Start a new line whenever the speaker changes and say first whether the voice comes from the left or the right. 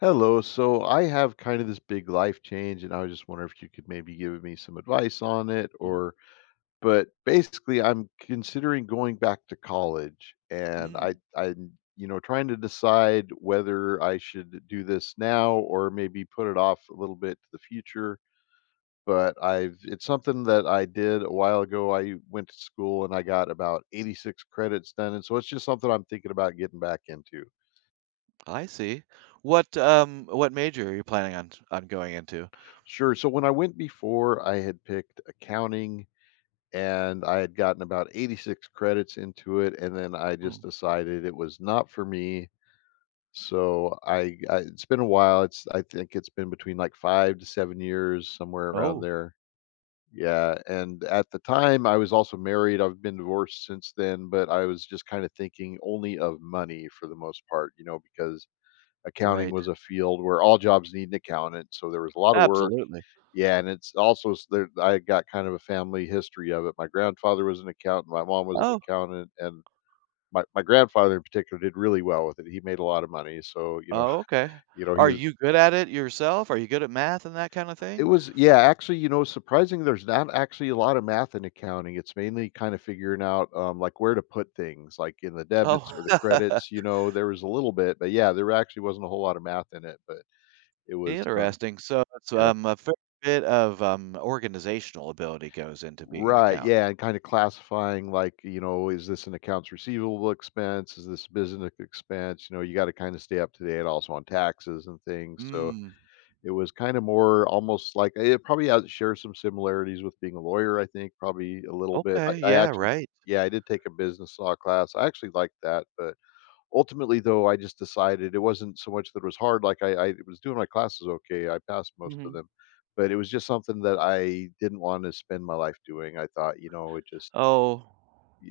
left: Hello. So I have kind of this big life change, and I was just wondering if you could maybe give me some advice on it
right: Mhm.
left: or but basically I'm considering going back to college and I
right: Mm,
left: I trying to decide whether I should do this now or maybe put it off a little bit to the future. But I've it's something that I did a while ago. I went to school and I got about 86 credits done, and so it's just something I'm thinking about getting back into.
right: I see. What major are you planning on going into?
left: Sure. So when I went before, I had picked accounting and I had gotten about 86 credits into it. And then I
right: Mm.
left: just decided it was not for me. So I it's been a while. It's I think it's been between like 5 to 7 years, somewhere around
right: Oh,
left: there. Yeah. And at the time I was also married. I've been divorced since then, but I was just kind of thinking only of money for the most part, you know, because accounting
right: right.
left: was a field where all jobs need an accountant. So there was a lot of work,
right: Absolutely.
left: yeah, and it's also s there, I got kind of a family history of it. My grandfather was an accountant, my mom was an
right: Oh,
left: accountant, and my grandfather in particular did really well with it. He made a lot of money, so,
right: oh, okay.
left: you know, he
right: Are
left: was
right: you good at it yourself? Are you good at math and that kind of
left: it
right: thing?
left: was yeah, actually, surprising, there's not actually a lot of math in accounting. It's mainly kind of figuring out, like, where to put things, like, in the debits
right: Oh,
left: or the credits, there was a little bit, but, yeah, there actually wasn't a whole lot of math in it, but it was, um
right: interesting. So it's
left: yeah.
right: a fair bit of organizational ability goes into being an
left: Right,
right: accountant.
left: yeah, and kinda classifying, like, is this an accounts receivable expense? Is this business expense? You gotta kinda stay up to date also on taxes and things, so
right: Mm,
left: it was kinda more almost like, eh, it probably has shares some similarities with being a lawyer, I think, probably a little bit.
right: okay,
left: I
right: yeah,
left: actually,
right: right.
left: yeah, I did take a business law class. I actually liked that, but ultimately, though, I just decided it wasn't so much that it was hard, like, I was doing my classes okay, I passed most of them, but it was just something that I didn't wanna spend my life doing, I thought, you know, it just
right: Oh,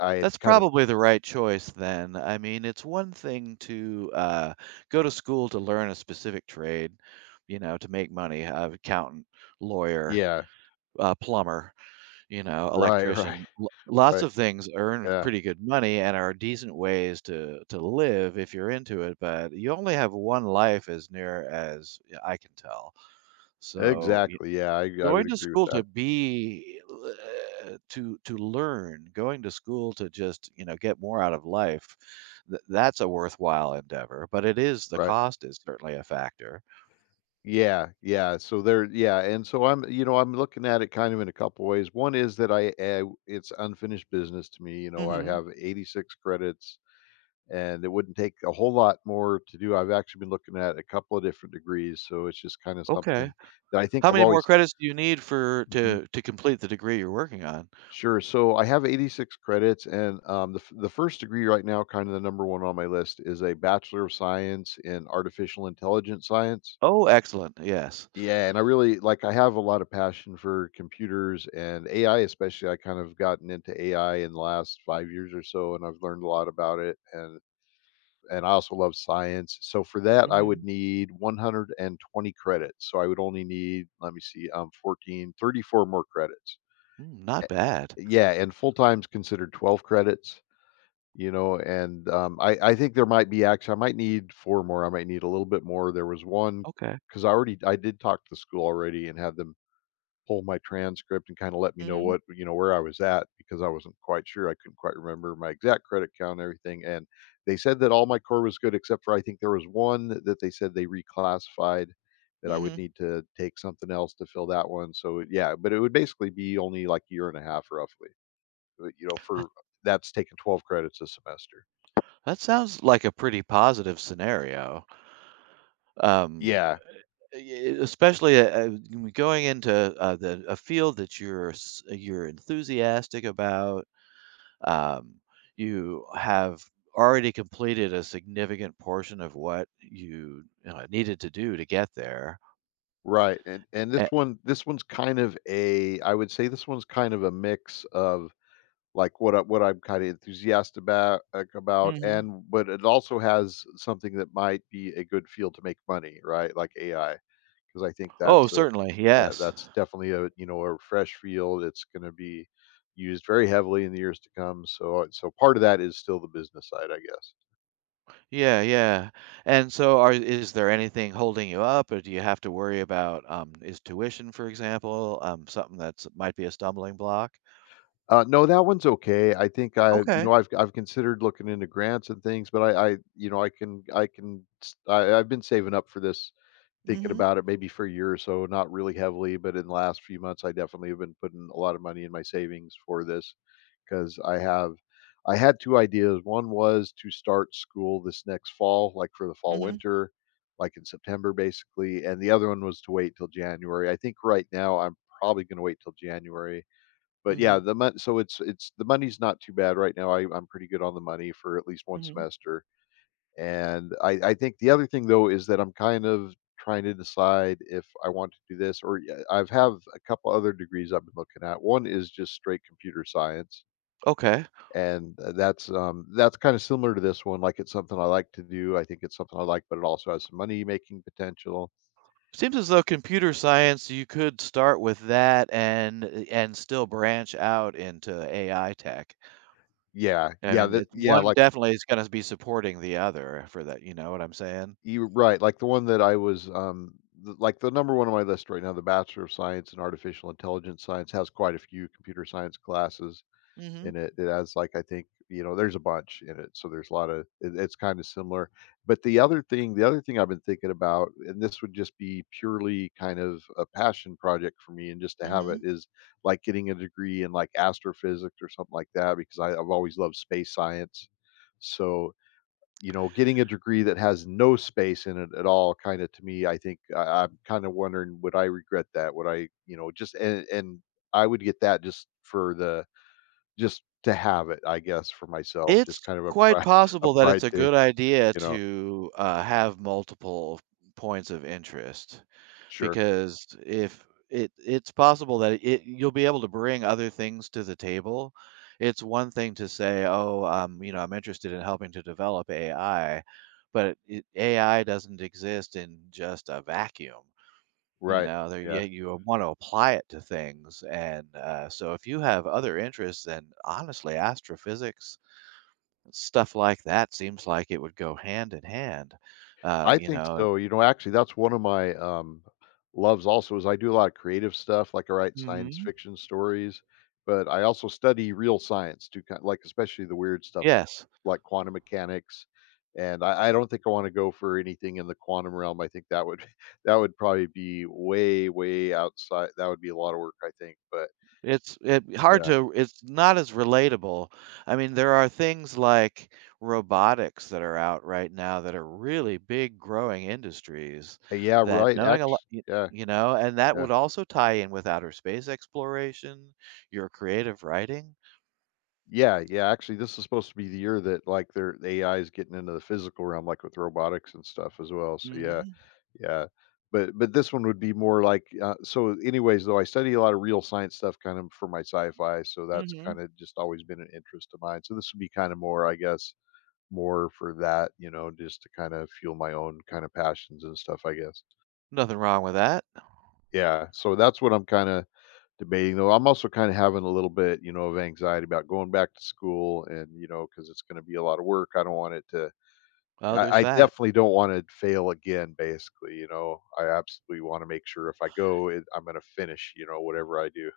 left: I had
right: that's
left: kind of
right: probably the right choice then. I mean, it's one thing to go to school to learn a specific trade, you know, to make money, accountant, lawyer,
left: Yeah.
right: plumber, you know,
left: Right, right,
right: electrician. Lots
left: right,
right: of things earn
left: yeah.
right: pretty good money and are decent ways to live if you're into it, but you only have one life as near as yeah, I can tell. So,
left: Exactly, yeah, I
right: going
left: would
right: to
left: agree with
right: school
left: that,
right: to be to learn, going to school to just, you know, get more out of life, th that's a worthwhile endeavor, but it is the
left: right.
right: cost is certainly a factor.
left: Yeah, yeah, so there yeah, and so I'm I'm looking at it kind of in a couple ways. One is that I, eh it's unfinished business to me, you know, I
right: Mhm.
left: have 86 credits and it wouldn't take a whole lot more to do. I've actually been looking at a couple of different degrees, so it's just kind of
right: Okay.
left: something that I think
right: How
left: I've
right: many more
left: always
right: credits do you need for
left: Mhm.
right: to complete the degree you're working on?
left: Sure. So I have 86 credits, and the the first degree right now, kind of the number one on my list, is a Bachelor of Science in Artificial Intelligence Science.
right: Oh, excellent, yes.
left: Yeah, and I really like I have a lot of passion for computers and AI especially. I kind of gotten into AI in the last 5 years or so, and I've learned a lot about it, and I also love science. So for that, I
right: Mhm.
left: would need 120 credits. So I would only need, let me see, 34 more credits.
right: Mm, not
left: A-
right: bad.
left: Yeah, and full time's considered 12 credits. And I think there might be actually, I might need four more. I might need a little bit more. There was one,
right: Okay.
left: because I did talk to the school already and have them pull my transcript and kinda let me know,
right: Mhm,
left: where I was at, because I wasn't quite sure, I couldn't quite remember my exact credit count and everything, and they said that all my core was good except for I think there was one that they said they reclassified, that I would
right: mhm.
left: need to take something else to fill that one, so, yeah, but it would basically be only like a year and a half roughly, but, you know,
right: That
left: for that's taking 12 credits a semester.
right: that sounds like a pretty positive scenario. Um
left: Yeah,
right: E e especially, g going into, the a field that you're s you're enthusiastic about, um, you have already completed a significant portion of what you, needed to do to get there.
left: right, and this
right: A
left: one this one's kind of a, I would say this one's kind of a mix of what I'm kinda enthusiastic about,
right: Mhm.
left: and but it also has something that might be a good field to make money, right? Like AI, because I think
right: Oh,
left: that's a
right: certainly,
left: yeah,
right: yes.
left: that's definitely a fresh field. It's gonna be used very heavily in the years to come, so, so part of that is still the business side, I guess.
right: Yeah, yeah, and so are is there anything holding you up, or do you have to worry about, is tuition, for example, something that's might be a stumbling block?
left: No, that one's okay. I think I
right: Okay.
left: I've considered looking into grants and things, but I I can s I've been saving up for this, thinking
right: Mhm.
left: about it maybe for a year or so, not really heavily, but in the last few months I definitely have been putting a lot of money in my savings for this, because I had two ideas. One was to start school this next fall, like for the fall
right: Mhm.
left: winter, like in September basically, and the other one was to wait till January. I think right now I'm probably going to wait till January. But yeah,
right: Mhm.
left: the month so it's the money's not too bad right now. I'm pretty good on the money for at least one
right: Mhm.
left: semester, and I think the other thing, though, is that I'm kind of trying to decide if I want to do this, or yeah, I've have a couple other degrees I've been looking at. One is just straight computer science,
right: Okay.
left: and that's kinda similar to this one, like, it's something I like to do. I think it's something I like, but it also has some money-making potential.
right: Seems as though computer science, you could start with that and and still branch out into AI tech.
left: Yeah,
right: I
left: yeah,
right: mean,
left: that
right: it,
left: yeah,
right: one
left: like,
right: definitely is going to be supporting the other for that. You know what I'm saying?
left: you're right, like, the one that I was, th like, the number 1 on my list right now, the Bachelor of Science in Artificial Intelligence Science, has quite a few computer science classes.
right: Mhm.
left: And it has, like, I think, there's a bunch in it, so there's a lotta it's kinda similar. But the other thing I've been thinking about, and this would just be purely kind of a passion project for me and just to have it,
right: Mhm.
left: is, like, getting a degree in, like, astrophysics or something like that, because I've always loved space science. So, getting a degree that has no space in it at all, kinda to me, I think I'm kinda wondering, would I regret that? Would just and I would get that just for the just to have it, I guess, for myself,
right: It's
left: just kind of a
right: quite
left: pride a
right: possible that it's
left: pride
right: a
left: thing,
right: good idea
left: you know?
right: to have multiple points of interest.
left: Sure.
right: Because if it it's possible that it you'll be able to bring other things to the table. It's one thing to say, "Oh, you know, I'm interested in helping to develop AI," but it AI doesn't exist in just a vacuum, you
left: Right.
right: know, there
left: Yeah.
right: you wanna apply it to things, and, so if you have other interests, and honestly, astrophysics, stuff like that seems like it would go hand in hand,
left: I
right: you
left: think
right: know.
left: so, actually, that's one of my, loves also, is I do a lot of creative stuff, like, I write science
right: Mhm.
left: fiction stories, but I also study real science to, especially the weird stuff, like
right: Yes.
left: like quantum mechanics, and I don't think I wanna go for anything in the quantum realm, I think that would that would probably be way, way outside, that would be a lot of work, I think, but
right: It's it hard
left: yeah.
right: to it's not as relatable. I mean, there are things like robotics that are out right now that are really big growing industries
left: Yeah,
right: that
left: right,
right: knowing a lot
left: actually,
right: y
left: yeah,
right: you know, and that
left: yeah.
right: would also tie in with outer space exploration, your creative writing.
left: Yeah, yeah, actually, this is supposed to be the year that, like, the AI is getting into the physical realm, like, with robotics and stuff as well, so, yeah,
right: Mhm,
left: yeah. But this one would be more like, so anyways, though, I study a lot of real science stuff kind of for my sci-fi, so that's
right: mhm.
left: kinda just always been an interest of mine, so this would be kinda more, I guess, more for that, you know, just to kinda fuel my own kind of passions and stuff, I guess.
right: Nothing wrong with that.
left: Yeah, so that's what I'm kinda debating. Though, I'm also kinda having a little bit, of anxiety about going back to school, and, you know, because it's gonna be a lot of work. I don't want it to
right: Well,
left: I
right: there's
left: I
right: that.
left: definitely don't wanna fail again, basically, you know? I absolutely wanna make sure if I go, it I'm gonna finish, whatever I do.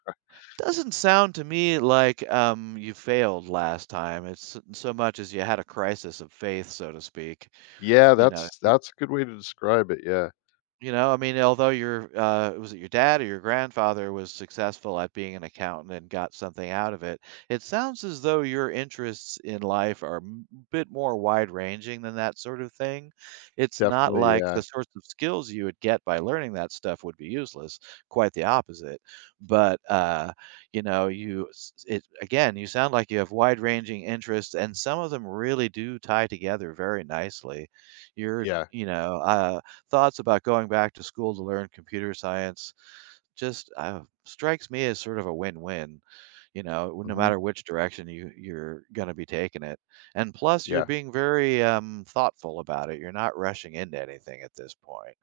right: Doesn't sound to me like, you failed last time. It's so so much as you had a crisis of faith, so to speak,
left: Yeah,
right: you know?
left: that's a good way to describe it, yeah.
right: You know, I mean, although your was it your dad or your grandfather was successful at being an accountant and got something out of it, it sounds as though your interests in life are a bit more wide-ranging than that sort of thing. It's not
left: Definitely,
right: like
left: yeah.
right: the sorts of skills you would get by learning that stuff would be useless, quite the opposite. But you know, you it again, you sound like you have wide-ranging interests, and some of them really do tie together very nicely. You're,
left: Yeah.
right: you know, thoughts about going back to school to learn computer science just strikes me as sort of a win-win. You know, no
left: Mhm.
right: matter which direction you you're going to be taking it, and plus you're
left: Yeah.
right: being very thoughtful about it. You're not rushing into anything at this point.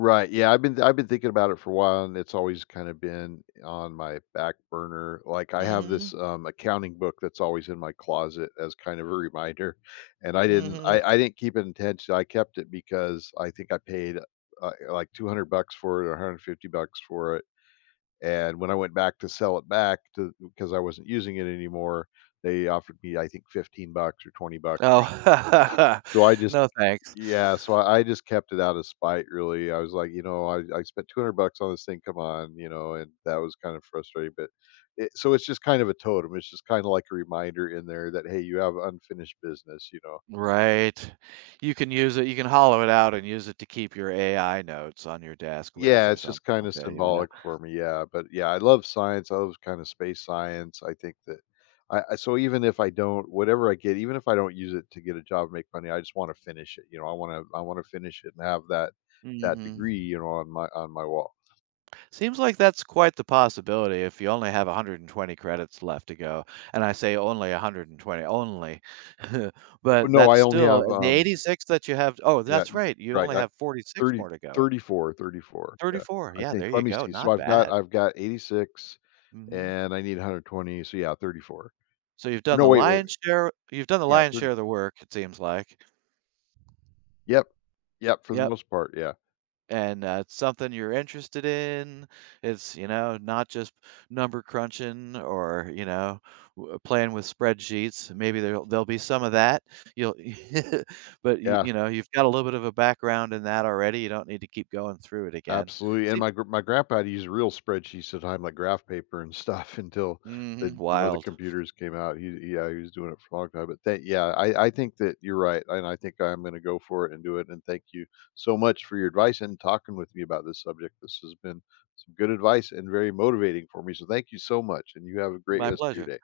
left: Right, yeah, I've been thinking about it for a while, and it's always kinda been on my back burner, like, I have
right: Mhm.
left: this, accounting book that's always in my closet as kind of a reminder, and I didn't
right: Mhm.
left: I I didn't keep it, intention I kept it, because I think I paid, like, $200 for it, or $150 for it, and when I went back to sell it back, to because I wasn't using it anymore, they offered me, I think, $15 or $20,
right: Oh,
left: so I just
right: no thanks.
left: yeah, so I just kept it out of spite, really. I was like, you know, I spent $200 on this thing, come on, you know, and that was kind of frustrating, but so it's just kind of a totem. It's just kind of like a reminder in there that, hey, you have unfinished business, you know.
right: Right. You can use it. You can hollow it out and use it to keep your AI notes on your desk with
left: Yeah,
right: or
left: it's
right: something
left: just kinda
right: like that, you know.
left: symbolic for me, yeah, but, yeah, I love science, I love kinda space science, I think that I even if I don't whatever I get, even if I don't use it to get a job and make money, I just wanna finish it, I wanna finish it and have that
right: Mhm.
left: degree, on my wall.
right: Seems like that's quite the possibility if you only have 120 credits left to go, and I say only 120, only,
left: Well,
right: but
left: no,
right: that's
left: I only
right: still
left: have,
right: the 86 that you have oh,
left: yeah,
right: that's
left: y
right: right, you
left: right,
right: only
left: I
right: have 46
left: 30
right: more to go.
left: thirty-four. Yeah,
right: 34,
left: I
right: yeah,
left: think,
right: there you
left: let me
right: go,
left: see, so
right: not
left: I've got
right: bad.
left: 86,
right: Mhm.
left: and I need 120, so, yeah, 34.
right: So
left: No, wait, wait, wait,
right: you've done the
left: yeah,
right: lion's share
left: 34.
right: of the work, it seems like.
left: Yep, yep, for the
right: Yep.
left: most part, yeah.
right: And it's something you're interested in. It's, you know, not just number crunching or, you know, playing with spreadsheets. Maybe there'll be some of that. You'll but you,
left: Yeah,
right: you know, you've got a little bit of a background in that already. You don't need to keep going through it again.
left: absolutely, and
right: See?
left: my grandpa had to use real spreadsheets at the time, like graph paper and stuff, until
right: Hmm.
left: the, the
right: Wild.
left: computers came out. He yeah, he was doing it for a long time, but that yeah, I think that you're right, and I think I'm gonna go for it and do it, and thank you so much for your advice and talking with me about this subject. This has been some good advice and very motivating for me, so thank you so much, and you have a great
right: My
left: rest of your
right: pleasure.
left: day.